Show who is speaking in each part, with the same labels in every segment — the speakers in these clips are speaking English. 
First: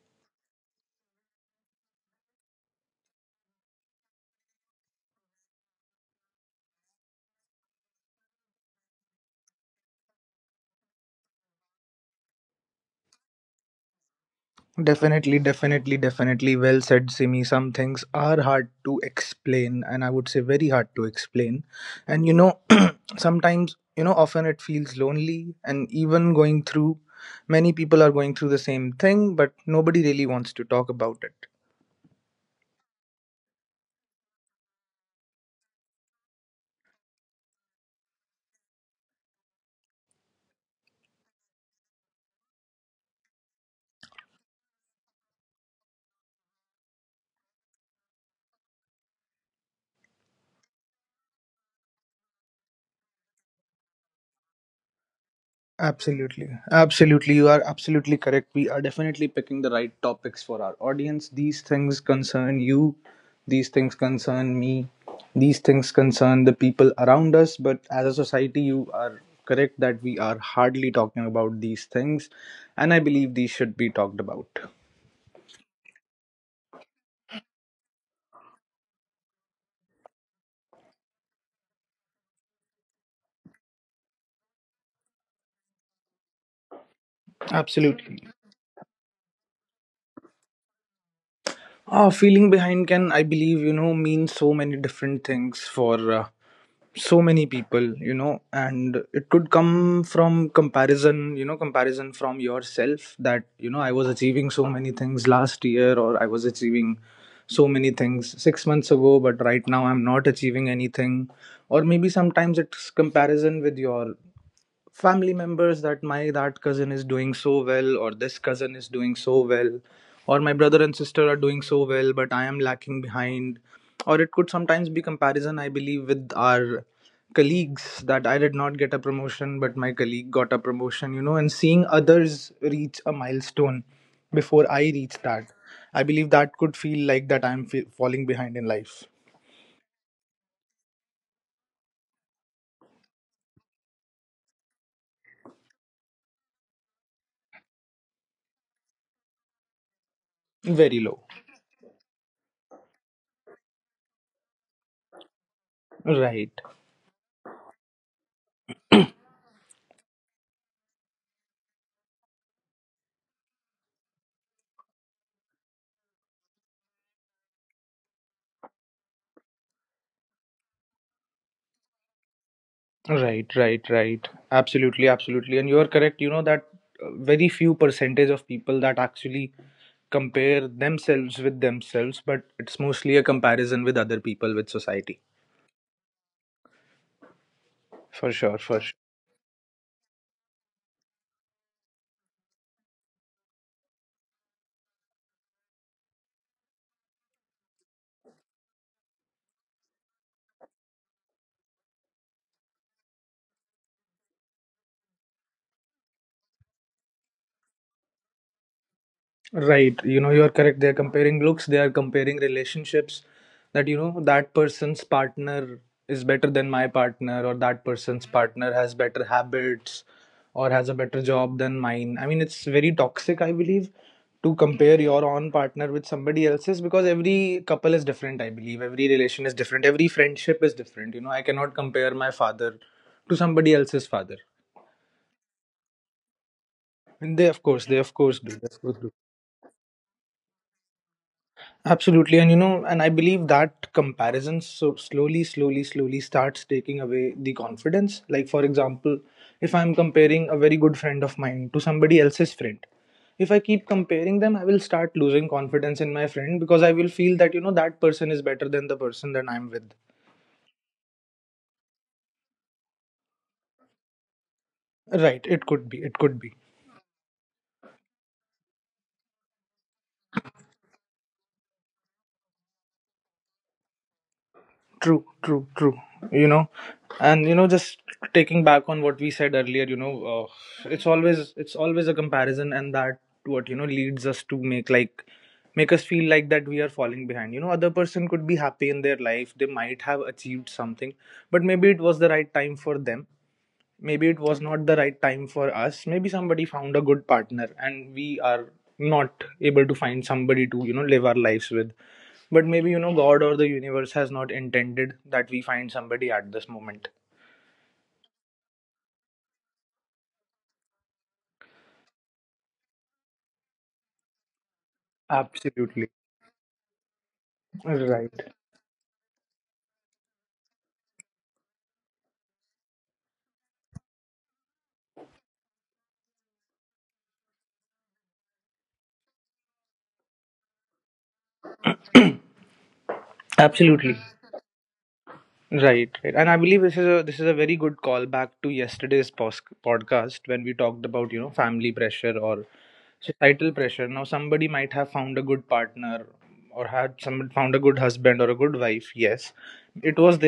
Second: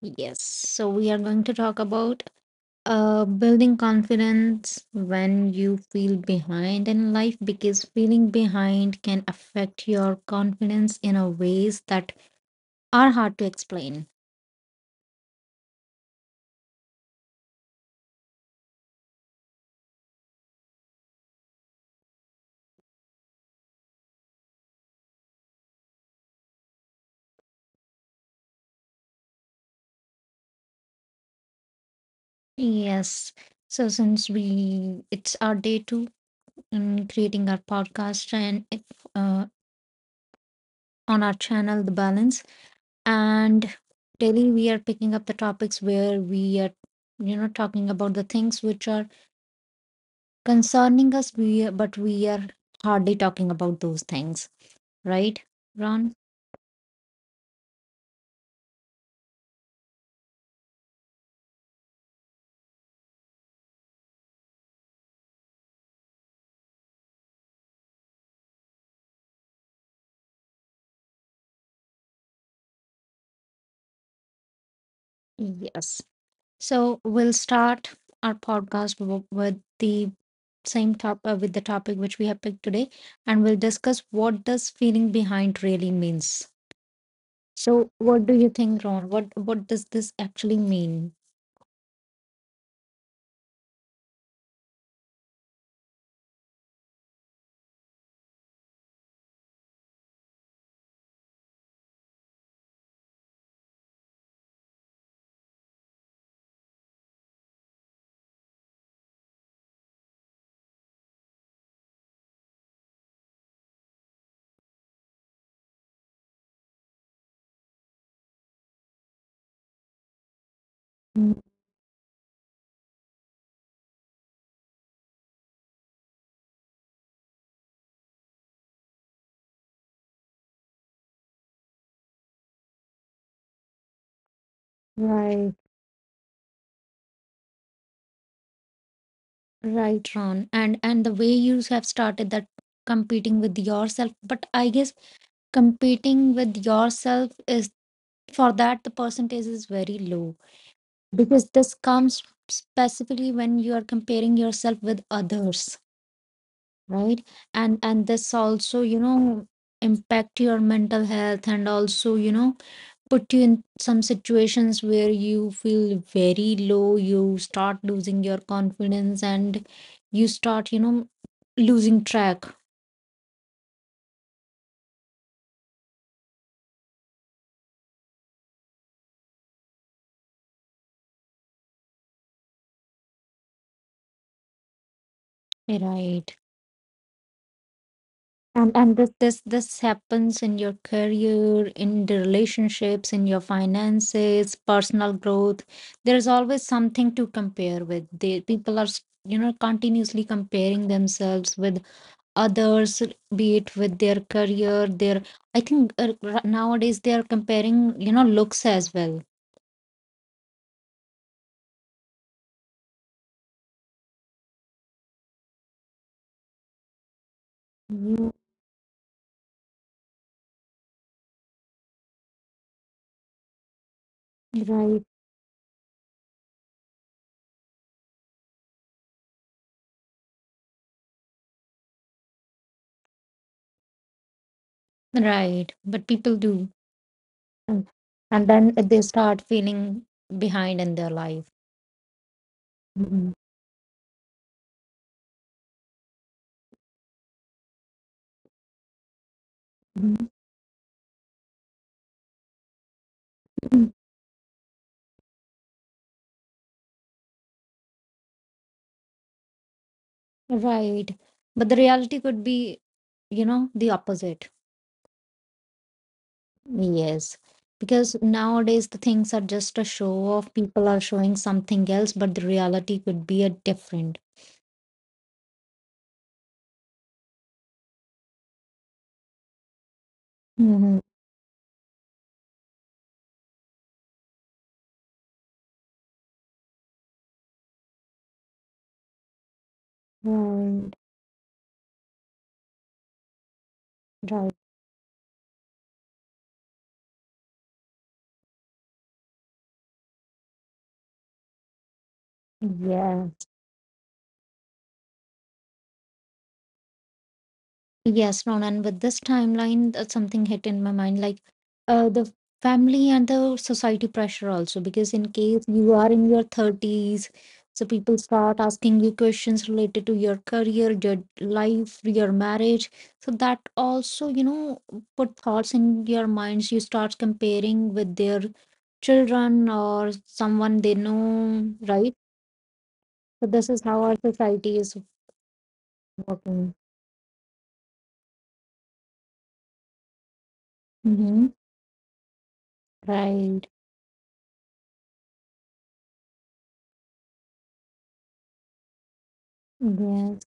Speaker 1: Yes. So, we are going to talk about building confidence when you feel behind in life because feeling behind can affect your confidence in a ways that are hard to explain. Yes. So since we it's our day two in creating our podcast and if, uh, on our channel the balance and daily we are picking up the topics where we are talking about the things which are concerning us but we are hardly talking about those things, right, Ron? Yes. So we'll start our podcast with the same top with the topic which we have picked today, and we'll discuss what does feeling behind really means. So, what do you think, Ron? What does this actually mean? Mm. Right, right, Ron. And the way you have started that, competing with yourself. But I guess competing with yourself is, for that the percentage is very low, because this comes specifically when you are comparing yourself with others, right? And this also, impact your mental health, and also, put you in some situations where you feel very low, you start losing your confidence, and you start, losing track, right? And this happens in your career, in the relationships, in your finances, personal growth. There is always something to compare with. They people are you know continuously comparing themselves with others, be it with their career, their, I think nowadays they are comparing, you know, looks as well. Mm. Right. Right. But people do. Mm. And then they start feeling behind in their life. Mhm. Mhm. Right. But the reality could be, you know, the opposite. Yes. Because nowadays the things are just a show off. People are showing something else, but the reality could be a different. Mm-hmm. Right. Right. Yes. Yes, Ron, and with this timeline, that something hit in my mind, like, the family and the society pressure also, because in case you are in your 30s, so people start asking you questions related to your career, your life, your marriage. So that also, you know, put thoughts in your minds. You start comparing with their children or someone they know, right? So this is how our society is working. Mm-hmm. Right. Yes.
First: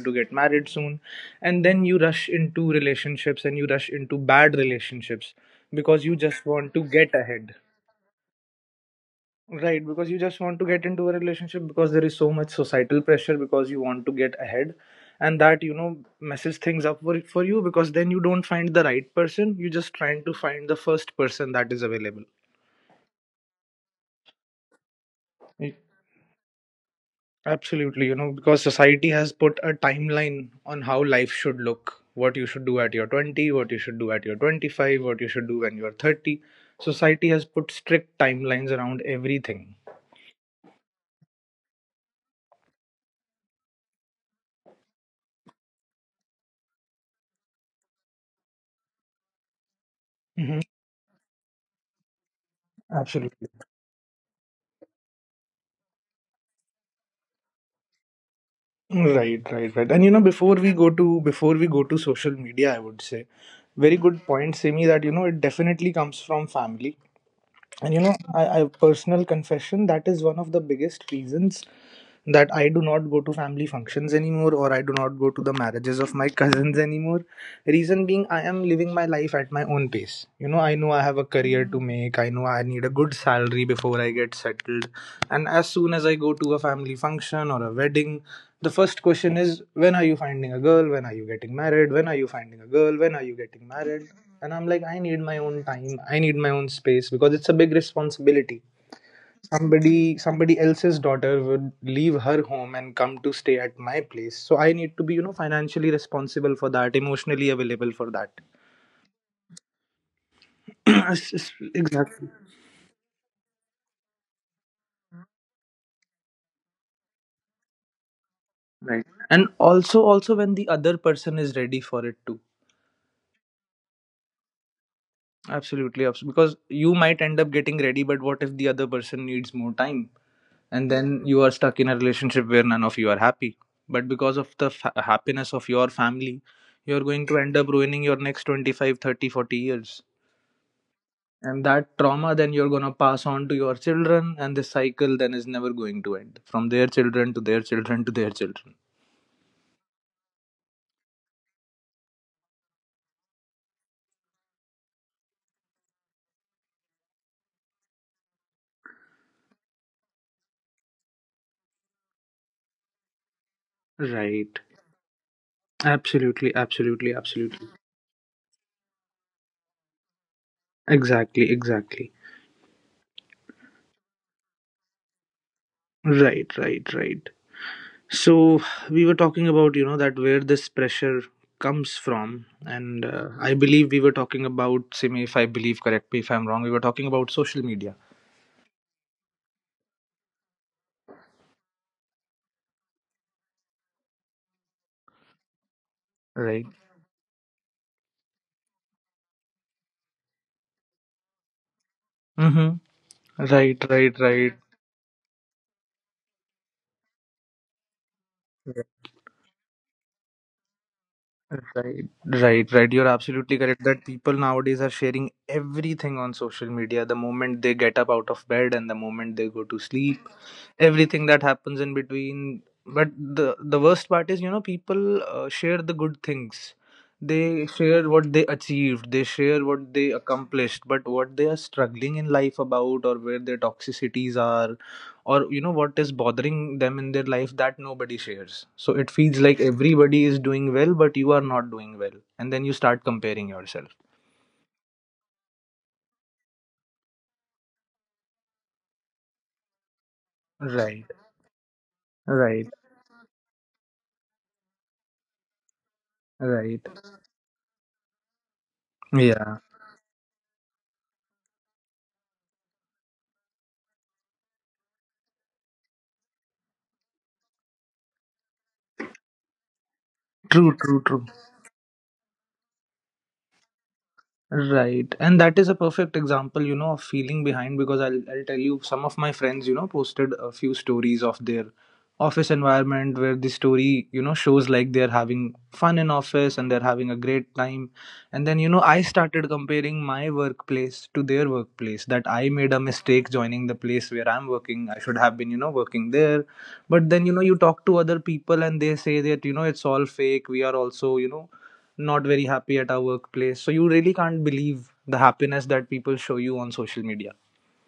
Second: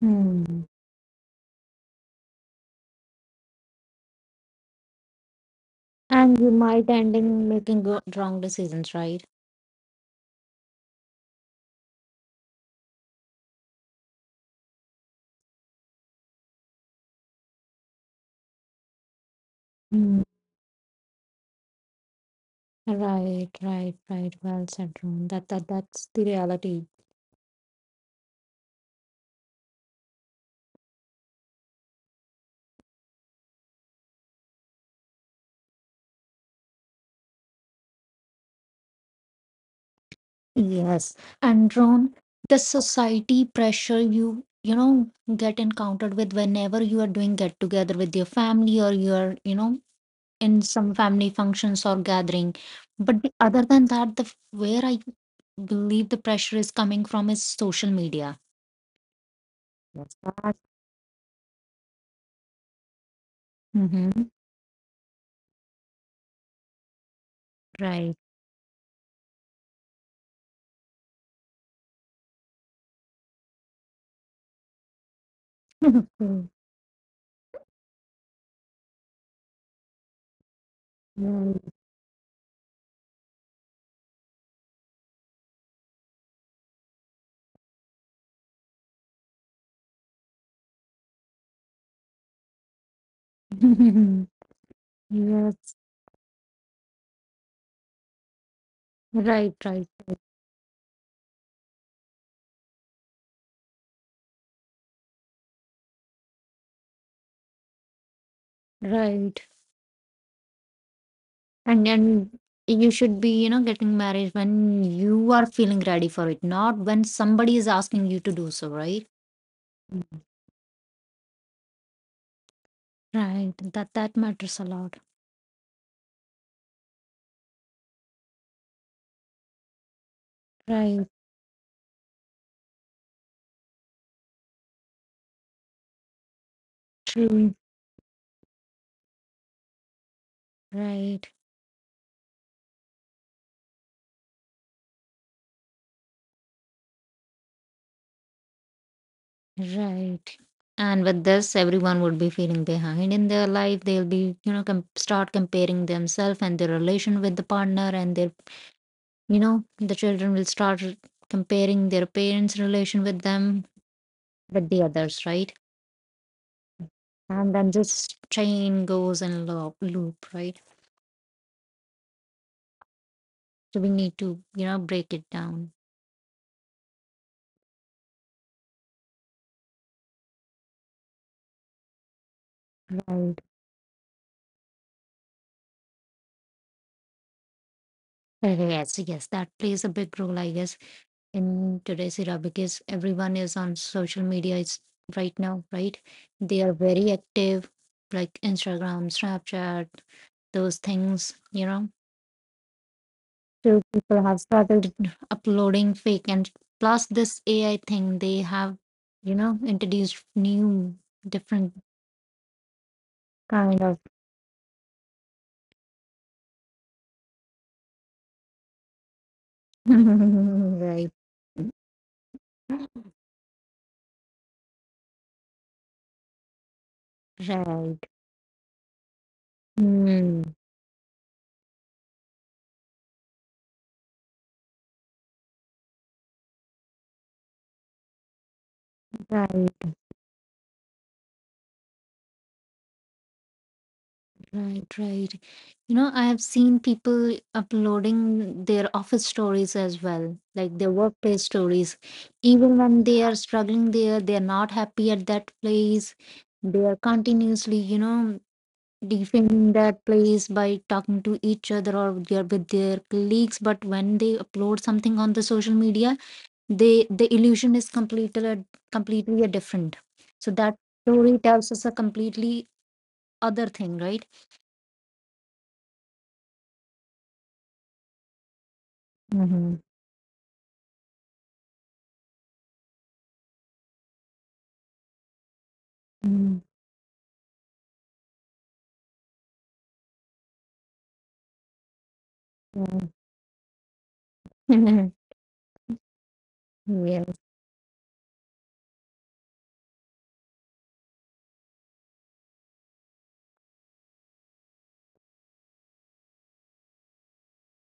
Speaker 1: Hmm. And you might end in making wrong decisions, right? Mm. Right, right, right. Well said, Drone. That's the reality. Yes. And Drone, the society pressure you, you know get encountered with whenever you are doing get together with your family, or you're, in some family functions or gathering. But the, other than that, the where I believe the pressure is coming from is social media. Yes, that. Mm-hmm. Right. Yes. Yes, right, right, right. And you should be, you know, getting married when you are feeling ready for it, not when somebody is asking you to do so, right? Mm. Right. That that matters a lot. Right. True. Right. Right. And with this, everyone would be feeling behind in their life. They'll be, you know, start comparing themselves and their relation with the partner, and their, you know, the children will start comparing their parents' relation with them with the others, right? And then this chain goes in loop, loop, right? So we need to, you know, break it down. Right. Yes, yes, that plays a big role, I guess, in today's era because everyone is on social media. Is right now, right? They are very active, like Instagram, Snapchat, those things, you know. So people have started uploading fake, and plus this AI thing, they have, you know, introduced new different kind of. Right, right, mm, right, right, right. You know, I have seen people uploading their office stories as well, like their workplace stories. Even when they are struggling there, they are not happy at that place. They are continuously, you know, defending that place by talking to each other, or they are with their colleagues. But when they upload something on the social media, they the illusion is completely, completely a different. So that story tells us a completely other thing, right? Mm-hmm. Mm. Yes,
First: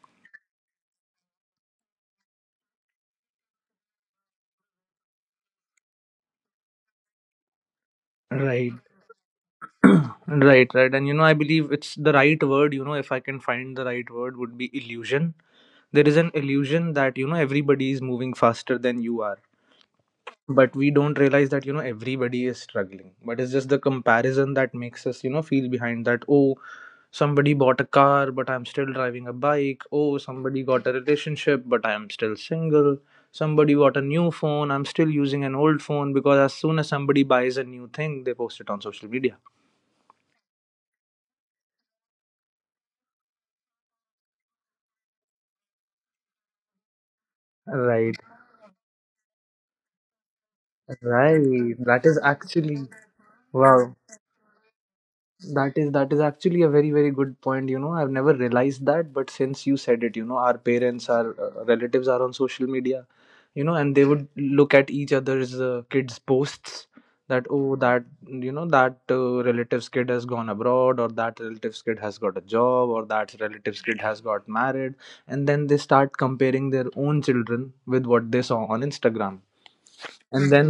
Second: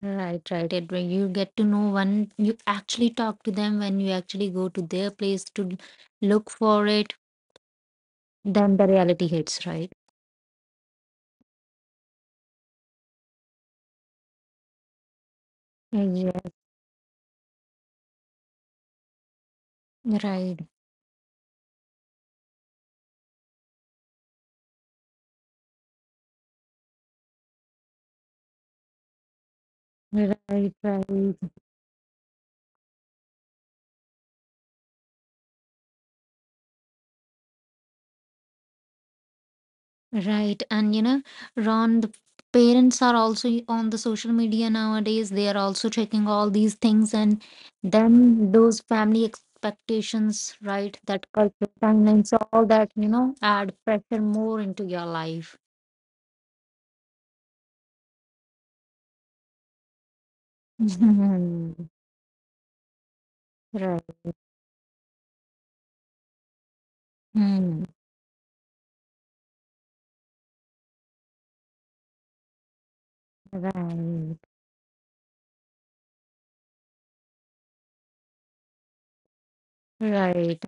Speaker 1: right, right. It when you get to know one, you actually talk to them, when you actually go to their place to look for it, then the reality hits, right? Yes. Right. Right, right. Right. And you know, Ron, the parents are also on the social media nowadays. They are also checking all these things, and then those family expectations, right? That culture timelines, all that, you know, add pressure more into your life. Mhm. Right. Mm. Right. Right.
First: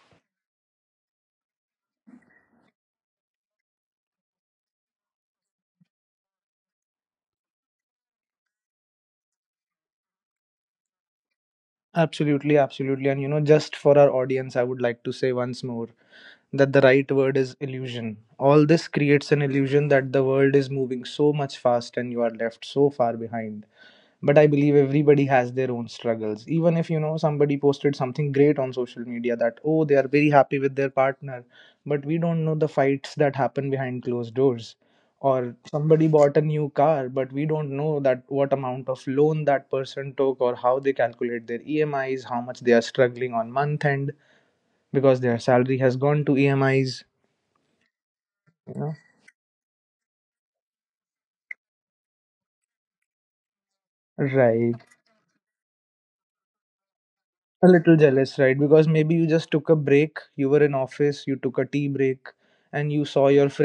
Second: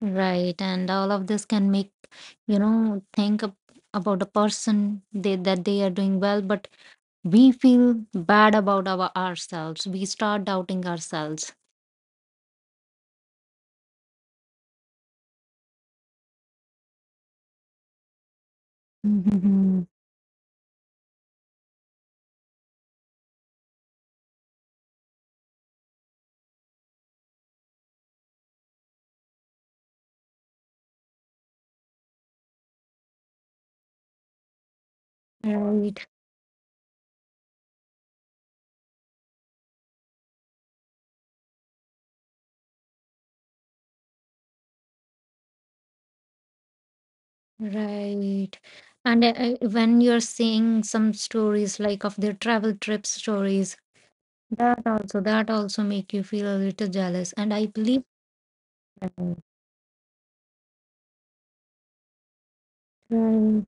Speaker 1: Right. And all of this can make, you know, think about a person they, that they are doing well, but we feel bad about ourselves. We start doubting ourselves. Mhm. Right, right. And when you're seeing some stories like of their travel trip stories, that also, that also make you feel a little jealous. And I believe. Right, right,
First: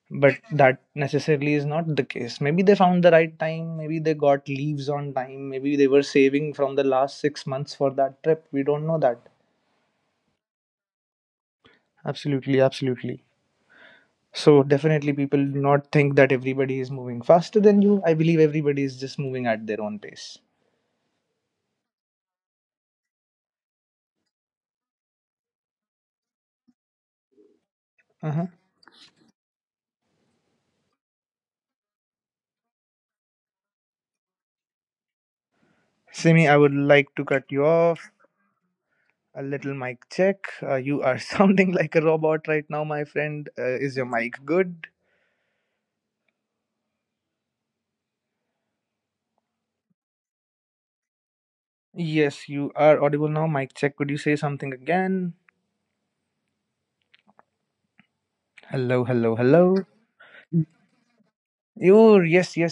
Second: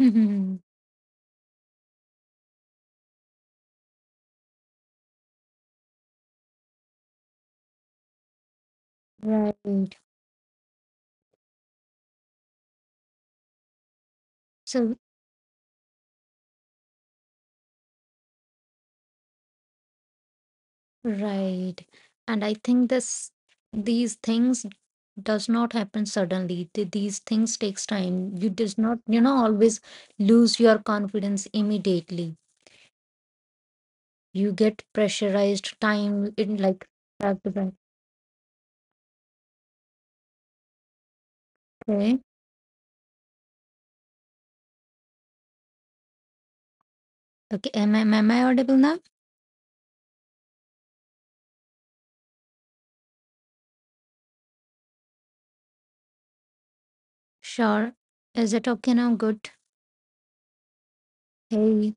Speaker 1: right. Right. So. Right. And I think this these things does not happen suddenly. These things takes time. You does not, you know, always lose your confidence immediately. You get pressurized time in like back to back. Okay. Okay. Am I audible now? Sure. Is it okay now? Good. Hey.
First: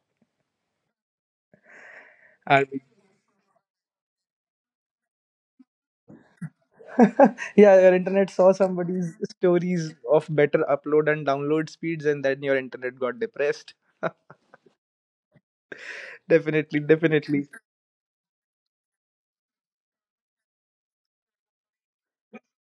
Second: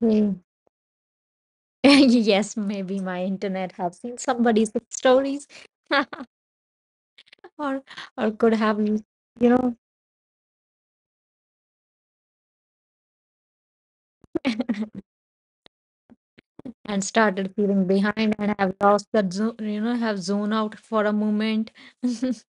Speaker 1: Hey. Yes, maybe my internet have seen somebody's stories or or could have, you know, and started feeling behind, and have lost that zone, you know, have zone out for a moment.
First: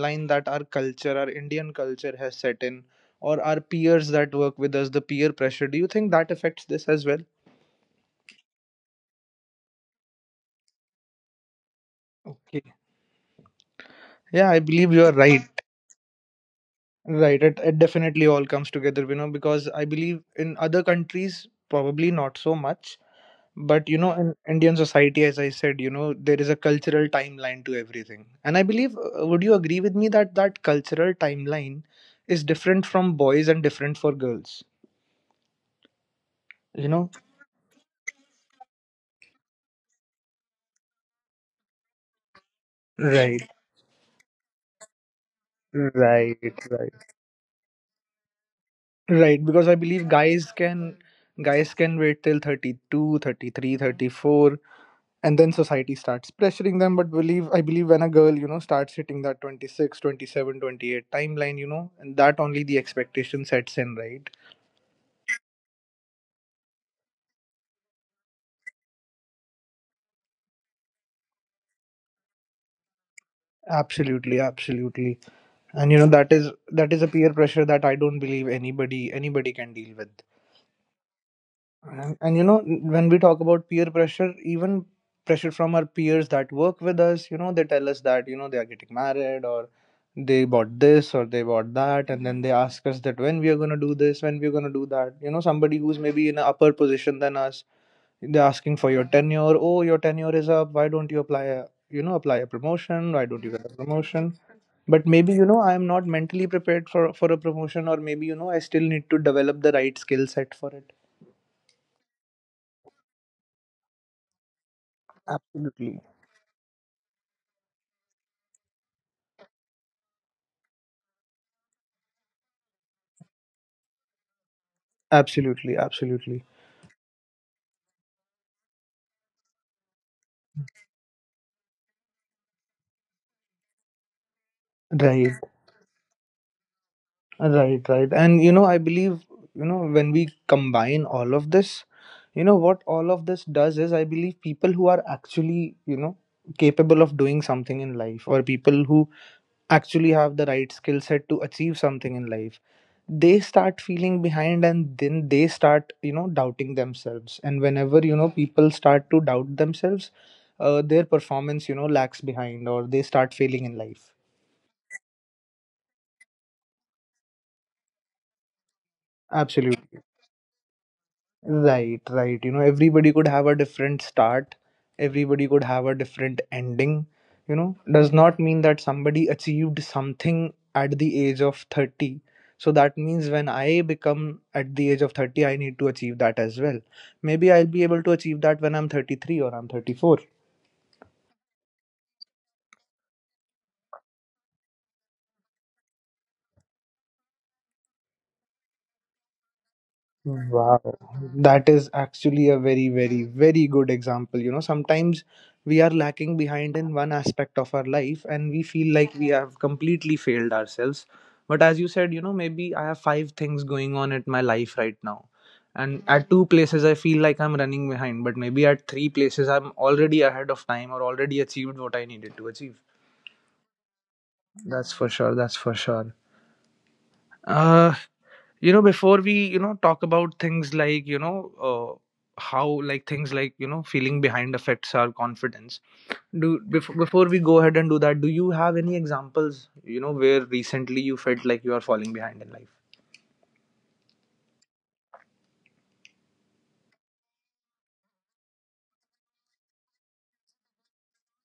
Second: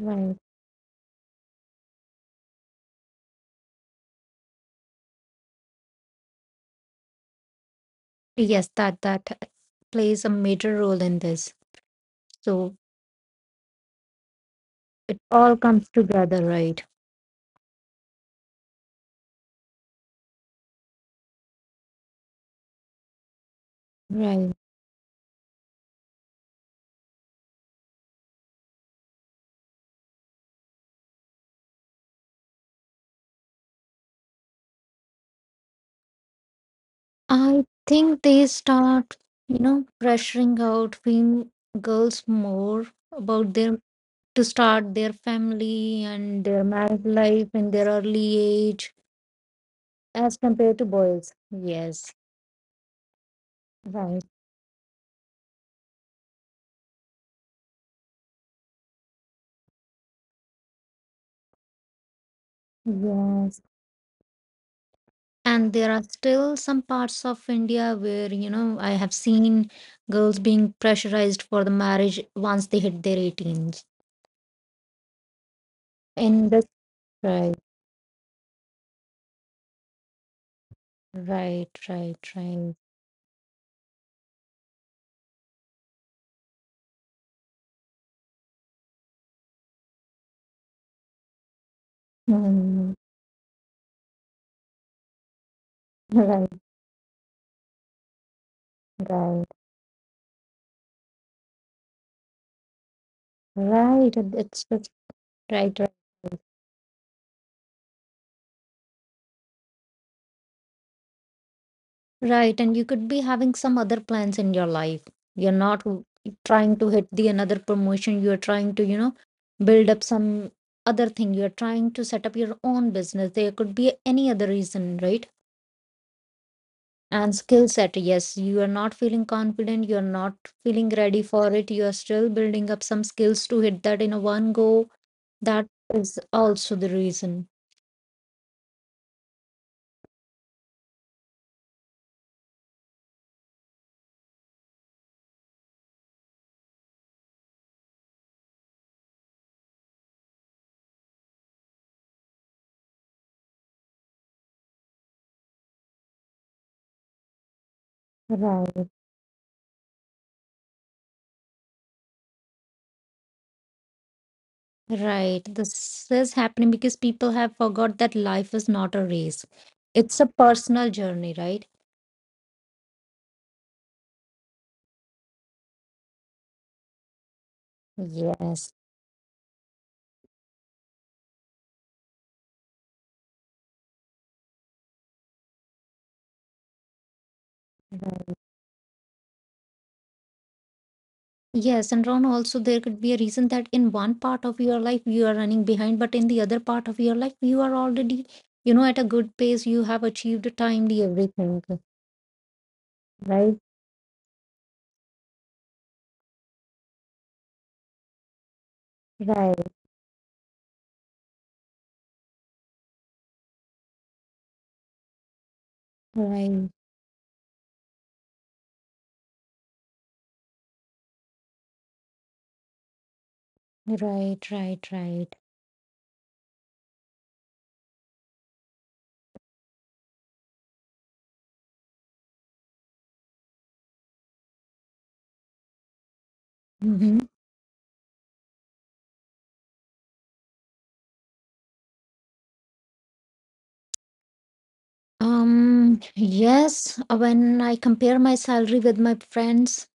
Speaker 1: Right. Yes, that that plays a major role in this. So it all comes together, right? Right. I think they start, you know, pressuring out female girls more about their, to start their family and their married life in their early age as compared to boys. Yes. Right. Yes. And there are still some parts of India where, you know, I have seen girls being pressurized for the marriage once they hit their 18s. And that's right, right, right, right. Mm, right, right, right. And it's just right, right, right. And you could be having some other plans in your life. You're not trying to hit the another promotion. You're trying to, you know, build up some other thing. You're trying to set up your own business. There could be any other reason, right? And skill set. Yes, you are not feeling confident, you're not feeling ready for it, you are still building up some skills to hit that in a one go. That is also the reason. Right. Right, this is happening because people have forgot that life is not a race, it's a personal journey, right? Yes. Yes, and Ron, also there could be a reason that in one part of your life you are running behind, but in the other part of your life you are already, you know, at a good pace. You have achieved timely everything. Right, right, right, right, right, right. Hmm. Yes, when I compare my salary with my friends,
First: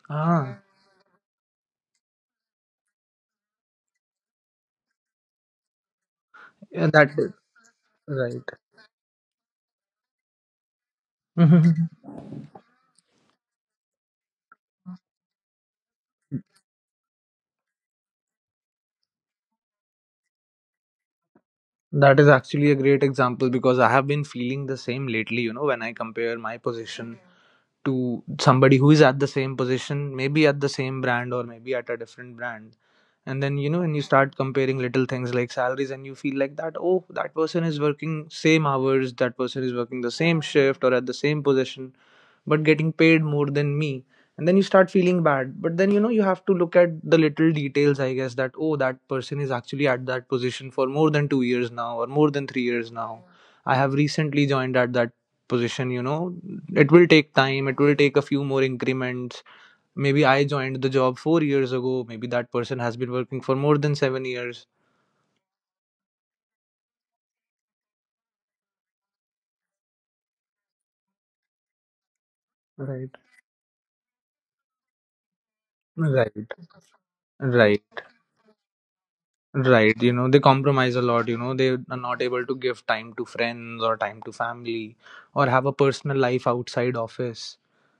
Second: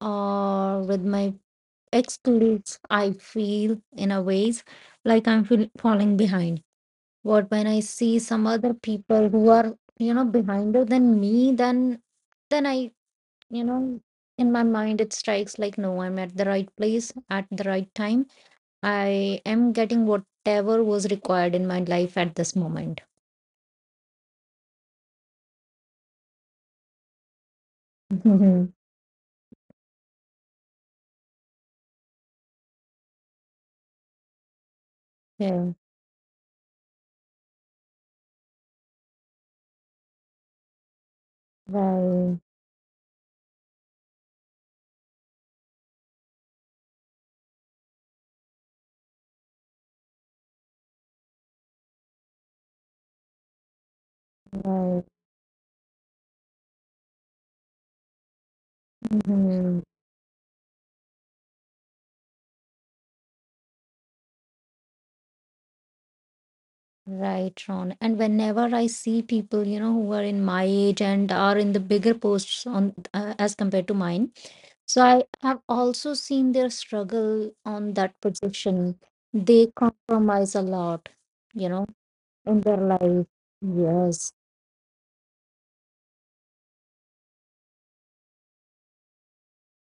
Speaker 1: or with my ex colleagues, I feel in a ways like I'm feel falling behind. What when I see some other people who are, you know, behinder than me, then I, you know, in my mind it strikes like no, I'm at the right place at the right time. I am getting whatever was required in my life at this moment. Mhm. Yeah. Right. Right. Mhm. Right, Ron. And whenever I see people, you know, who are in my age and are in the bigger posts on, as compared to mine, so I have also seen their struggle on that position. They compromise a lot, you know, in their life. Yes.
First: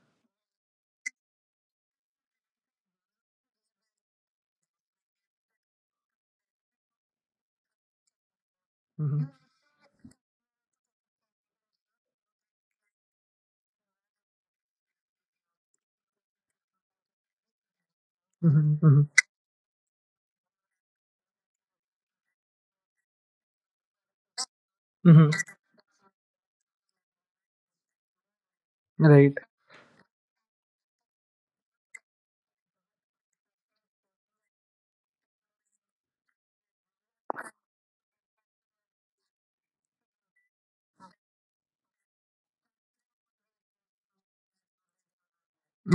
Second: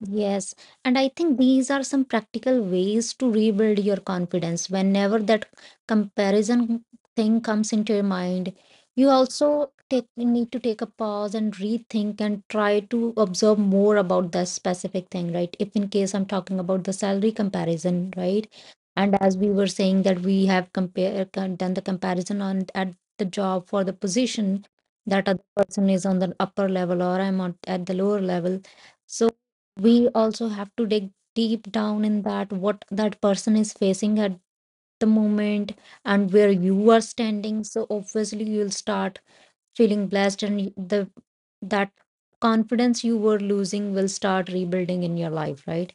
Speaker 1: Yes, and I think these are some practical ways to rebuild your confidence whenever that comparison thing comes into your mind. You also take, need to take a pause and rethink and try to observe more about that specific thing, right? If in case I'm talking about the salary comparison, right? And as we were saying that we have done the comparison on at the job for the position, that other person is on the upper level, or I'm on, at the lower level. So we also have to dig deep down in that what that person is facing at the moment, and where you are standing. So obviously you'll start feeling blessed, and the, that confidence you were losing will start rebuilding in your life, right?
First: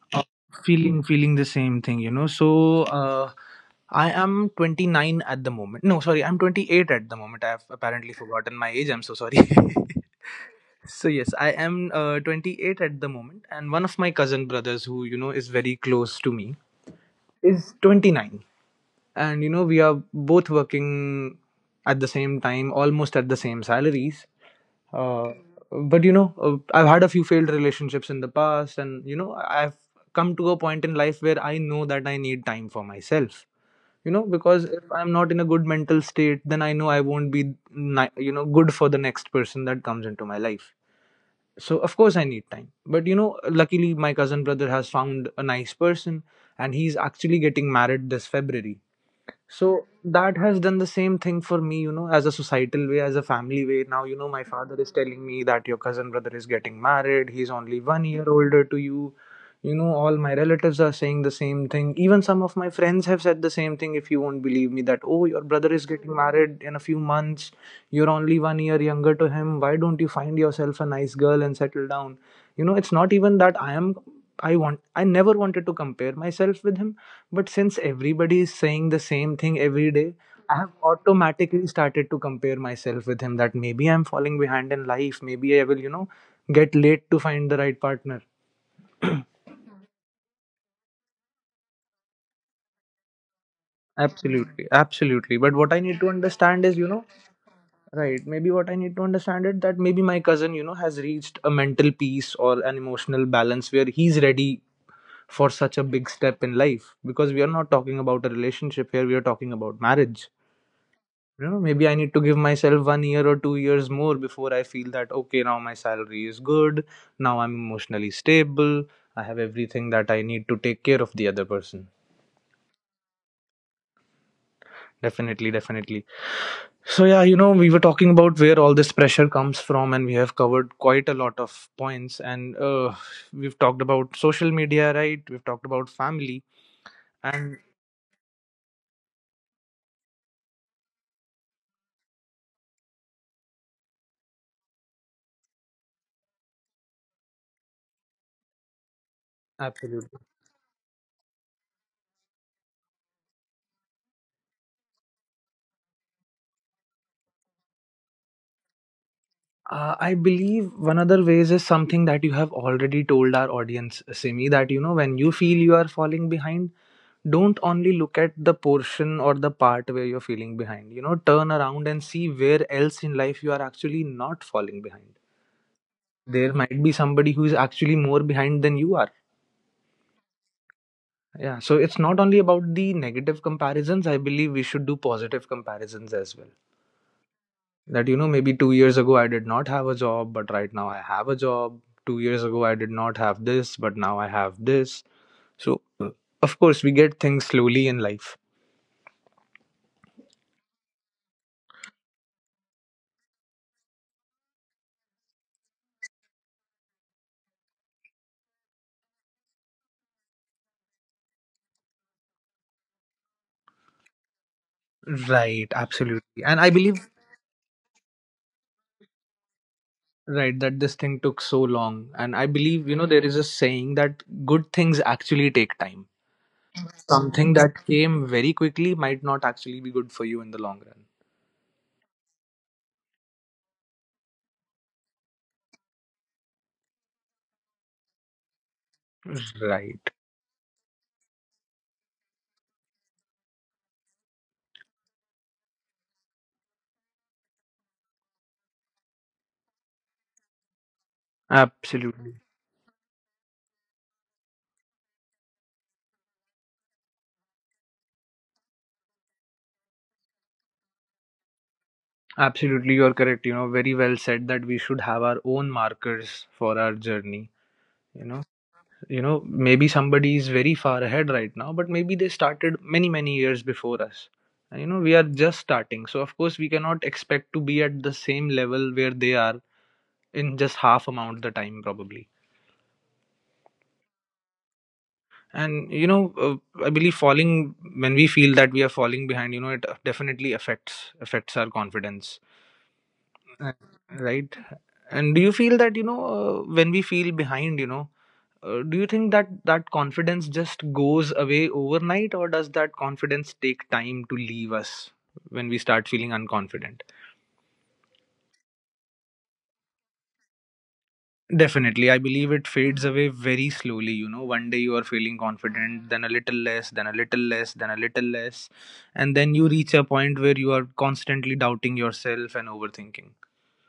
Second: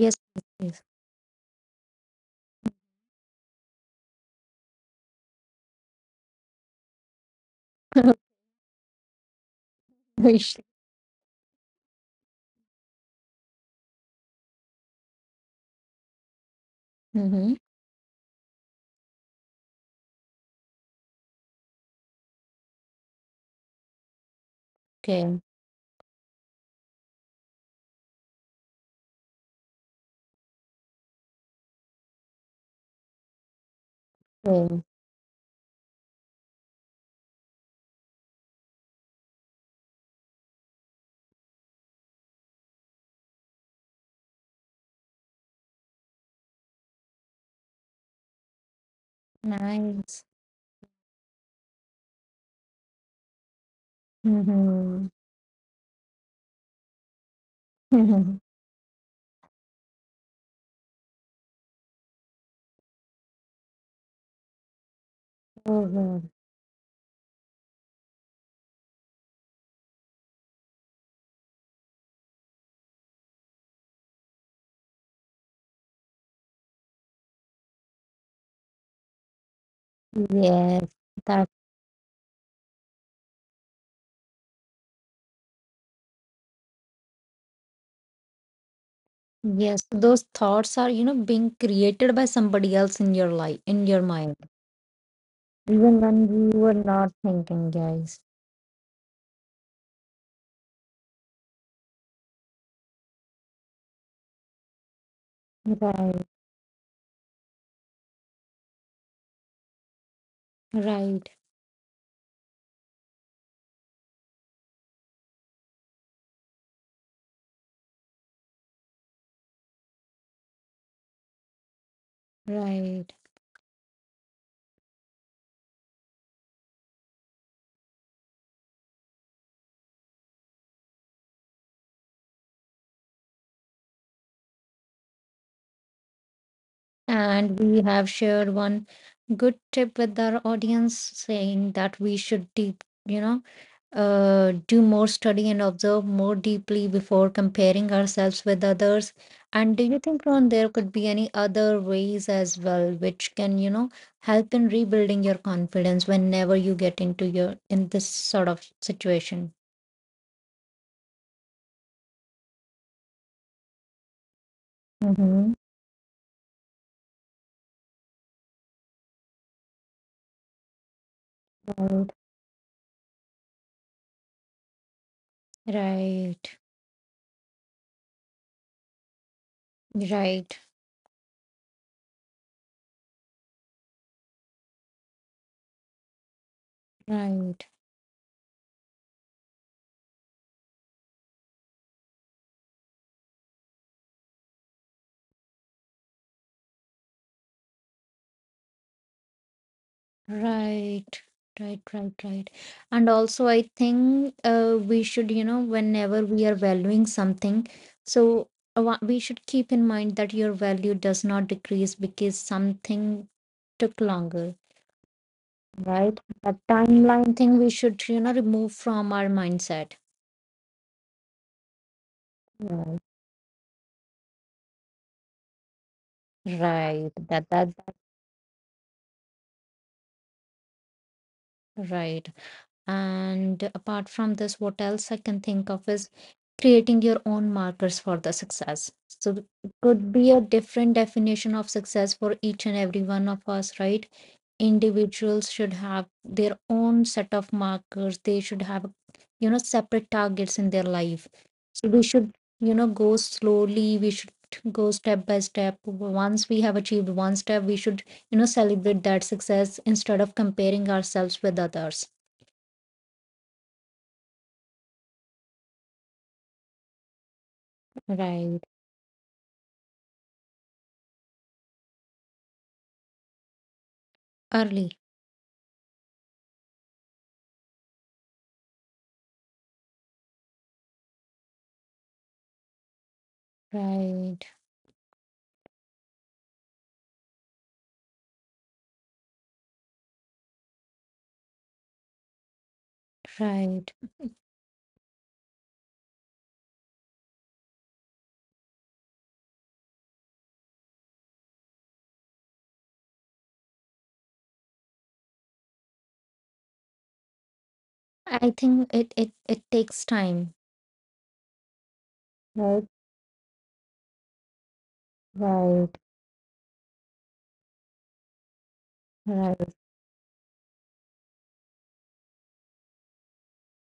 Speaker 1: Yes. Yes. Mm-hmm. Okay. Cool. Nice. Mm-hmm. Oh, God. Yes. Yes, those thoughts are, you know, being created by somebody else in your life, in your mind, even when you were not thinking, guys. Right, right, right. And we have shared one good tip with our audience saying that we should deep. Do more study and observe more deeply before comparing ourselves with others? And do you think, Ron, there could be any other ways as well which can help in rebuilding your confidence whenever you get into your in this sort of situation? Mm-hmm. Right. Right. Right. Right. Right, right, right, right. And also, I think we should whenever we are valuing something, so we should keep in mind that your value does not decrease because something took longer, right? That timeline thing we should remove from our mindset. Right, right, that right. And apart from this, what else I can think of is creating your own markers for the success. So it could be a different definition of success for each and every one of us, right? Individuals should have their own set of markers. They should have separate targets in their life. So we should go slowly. We should go step by step. Once we have achieved one step, we should celebrate that success instead of comparing ourselves with others. Right. Early. Right. Right. I think it takes time. Right. Right. Right.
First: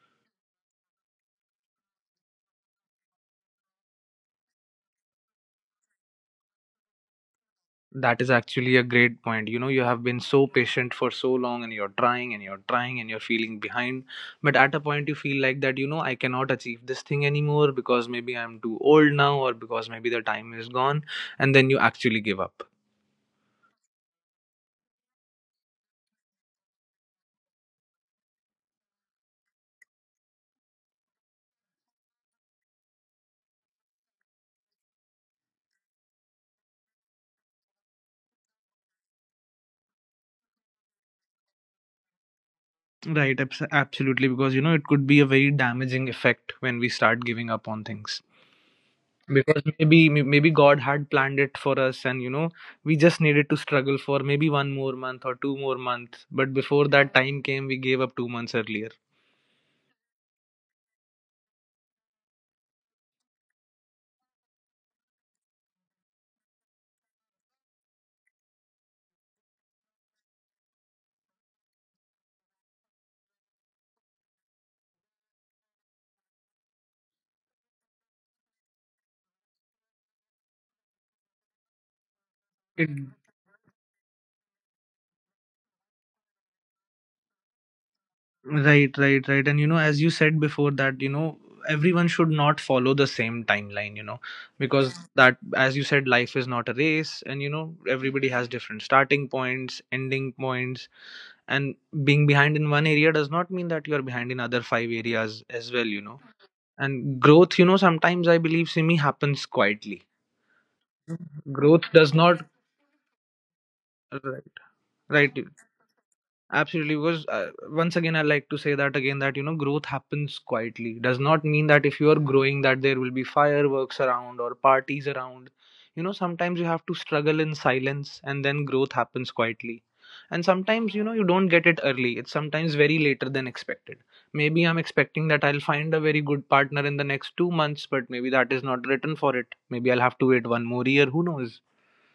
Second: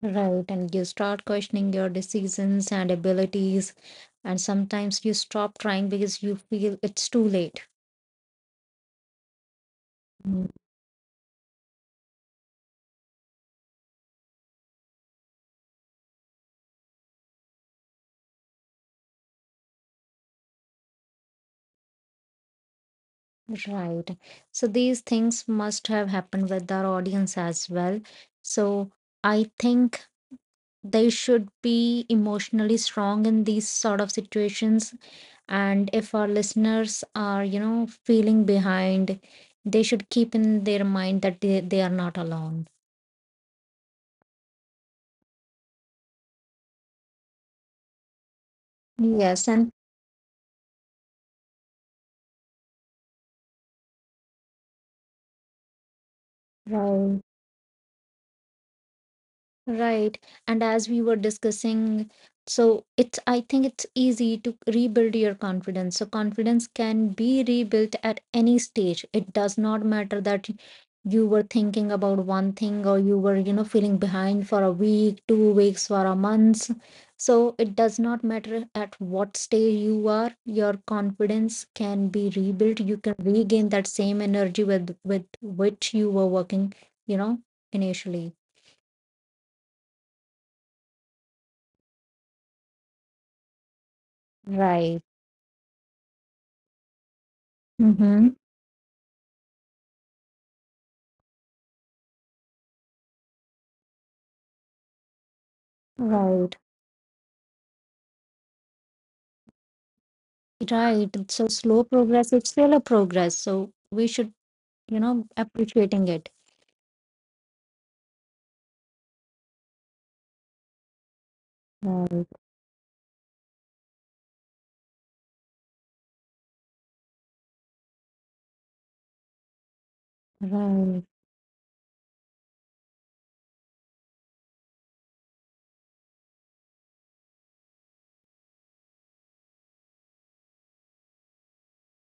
Speaker 1: Right. And you start questioning your decisions and abilities, and sometimes you stop trying because you feel it's too late. Mm, right. So these things must have happened with our audience as well. So I think they should be emotionally strong in these sort of situations, and if our listeners are feeling behind, they should keep in their mind that they are not alone. Yes, and right. Right. And as we were discussing, so I think it's easy to rebuild your confidence. So confidence can be rebuilt at any stage. It does not matter that you were thinking about one thing, or you were feeling behind for a week, 2 weeks, for a month. So it does not matter at what stage you are, your confidence can be rebuilt. You can regain that same energy with which you were working, you know, initially. Mm-hmm. Right. Right. So slow progress is still a progress. So we should appreciating it. Right. Right.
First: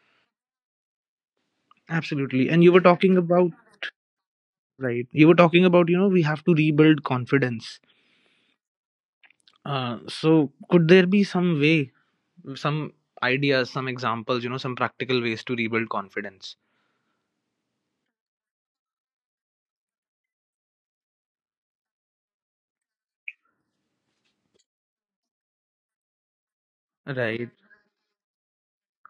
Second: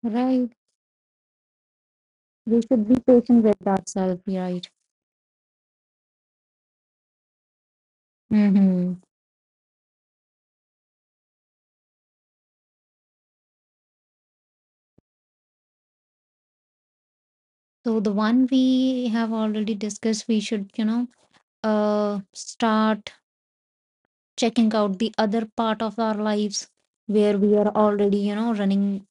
Speaker 1: Right. We should be patient with ourselves, right? Mm-hmm. So the one we have already discussed, we should start checking out the other part of our lives where we are already running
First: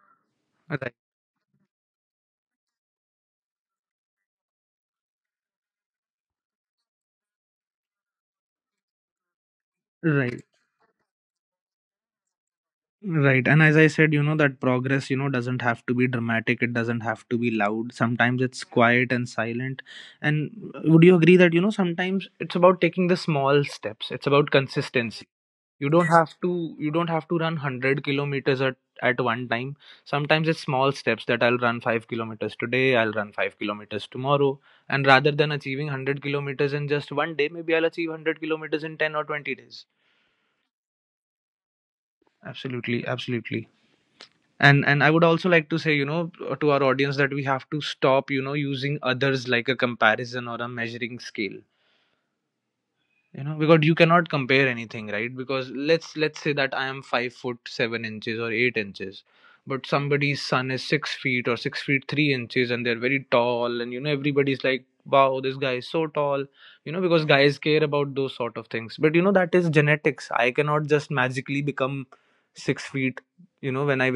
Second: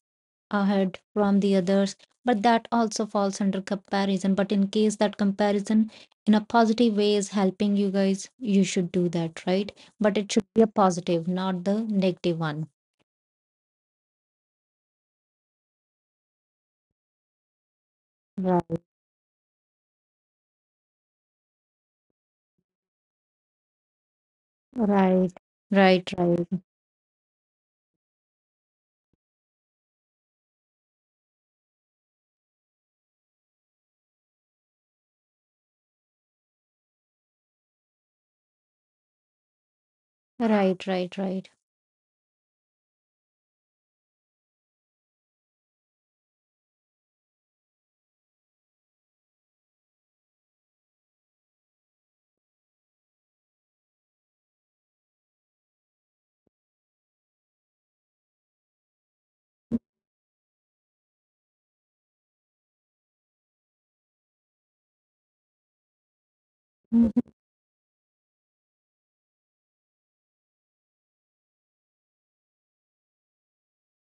Speaker 1: ahead from the others, but that also falls under comparison. But in case that comparison in a positive way is helping you guys, you should do that, right? But it should be a positive, not the negative one. Right, right, right, right, right, right, right.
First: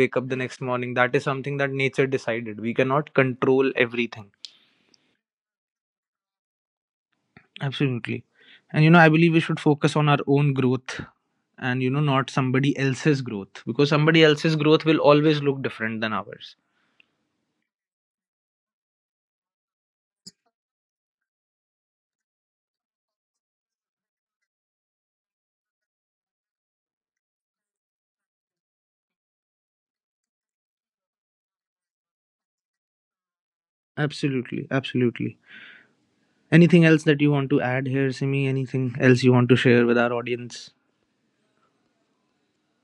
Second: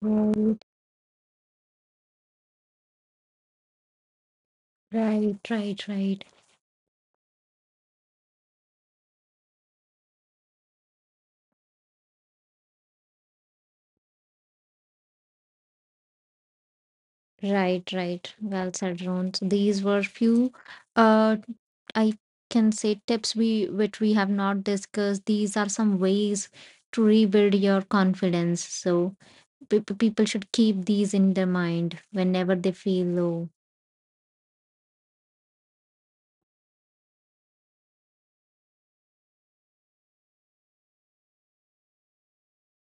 Speaker 1: Mhm. Right, right, right, right, right, right. Well said, Ron. So these were few uh I can say tips we which we have not discussed. These are some ways to rebuild your confidence. So people should keep these in their mind whenever they feel low.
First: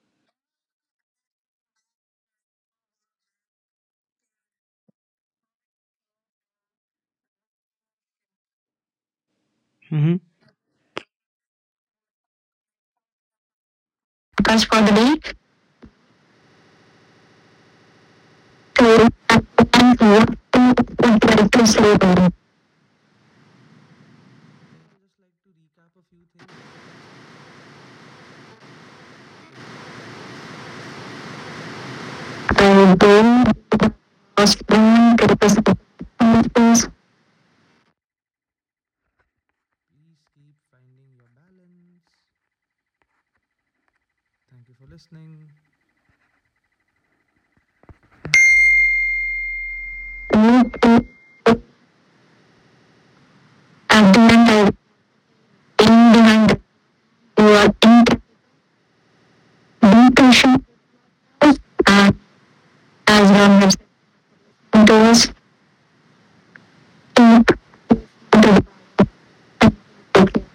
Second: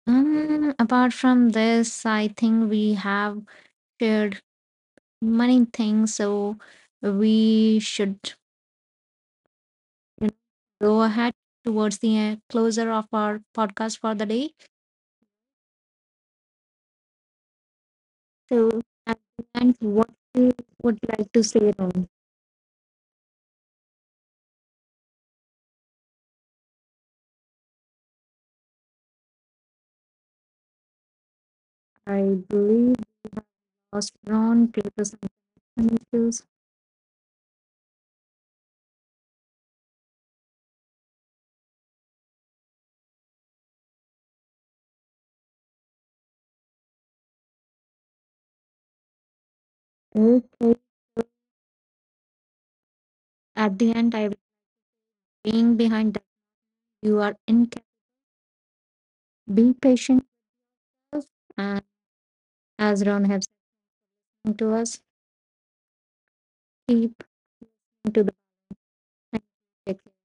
Speaker 1: Apart from this, I think we have shared many things. So we should you know, go ahead towards the closer of our podcast for the
Speaker 2: Because
Speaker 1: day.
Speaker 2: for the day, to
Speaker 1: So and
Speaker 2: and
Speaker 1: what you
Speaker 2: to
Speaker 1: would
Speaker 2: to to
Speaker 1: like to
Speaker 2: sleep
Speaker 1: say,
Speaker 2: on it.
Speaker 1: Ron? I
Speaker 2: I go
Speaker 1: believe.
Speaker 2: to
Speaker 1: Was drawn due
Speaker 2: hospital to
Speaker 1: to some
Speaker 2: represent the
Speaker 1: connection issues.
Speaker 2: hospitals,
Speaker 1: Okay. So at the
Speaker 2: abdomen,
Speaker 1: end, I
Speaker 2: I
Speaker 1: was
Speaker 2: in
Speaker 1: being behind
Speaker 2: behind,
Speaker 1: that you are
Speaker 2: what in
Speaker 1: incapable. Be
Speaker 2: depression,
Speaker 1: patient, love,
Speaker 2: uh,
Speaker 1: and
Speaker 2: as
Speaker 1: as Ron
Speaker 2: long as
Speaker 1: has said to
Speaker 2: those
Speaker 1: us, keep
Speaker 2: to
Speaker 1: to the
Speaker 2: the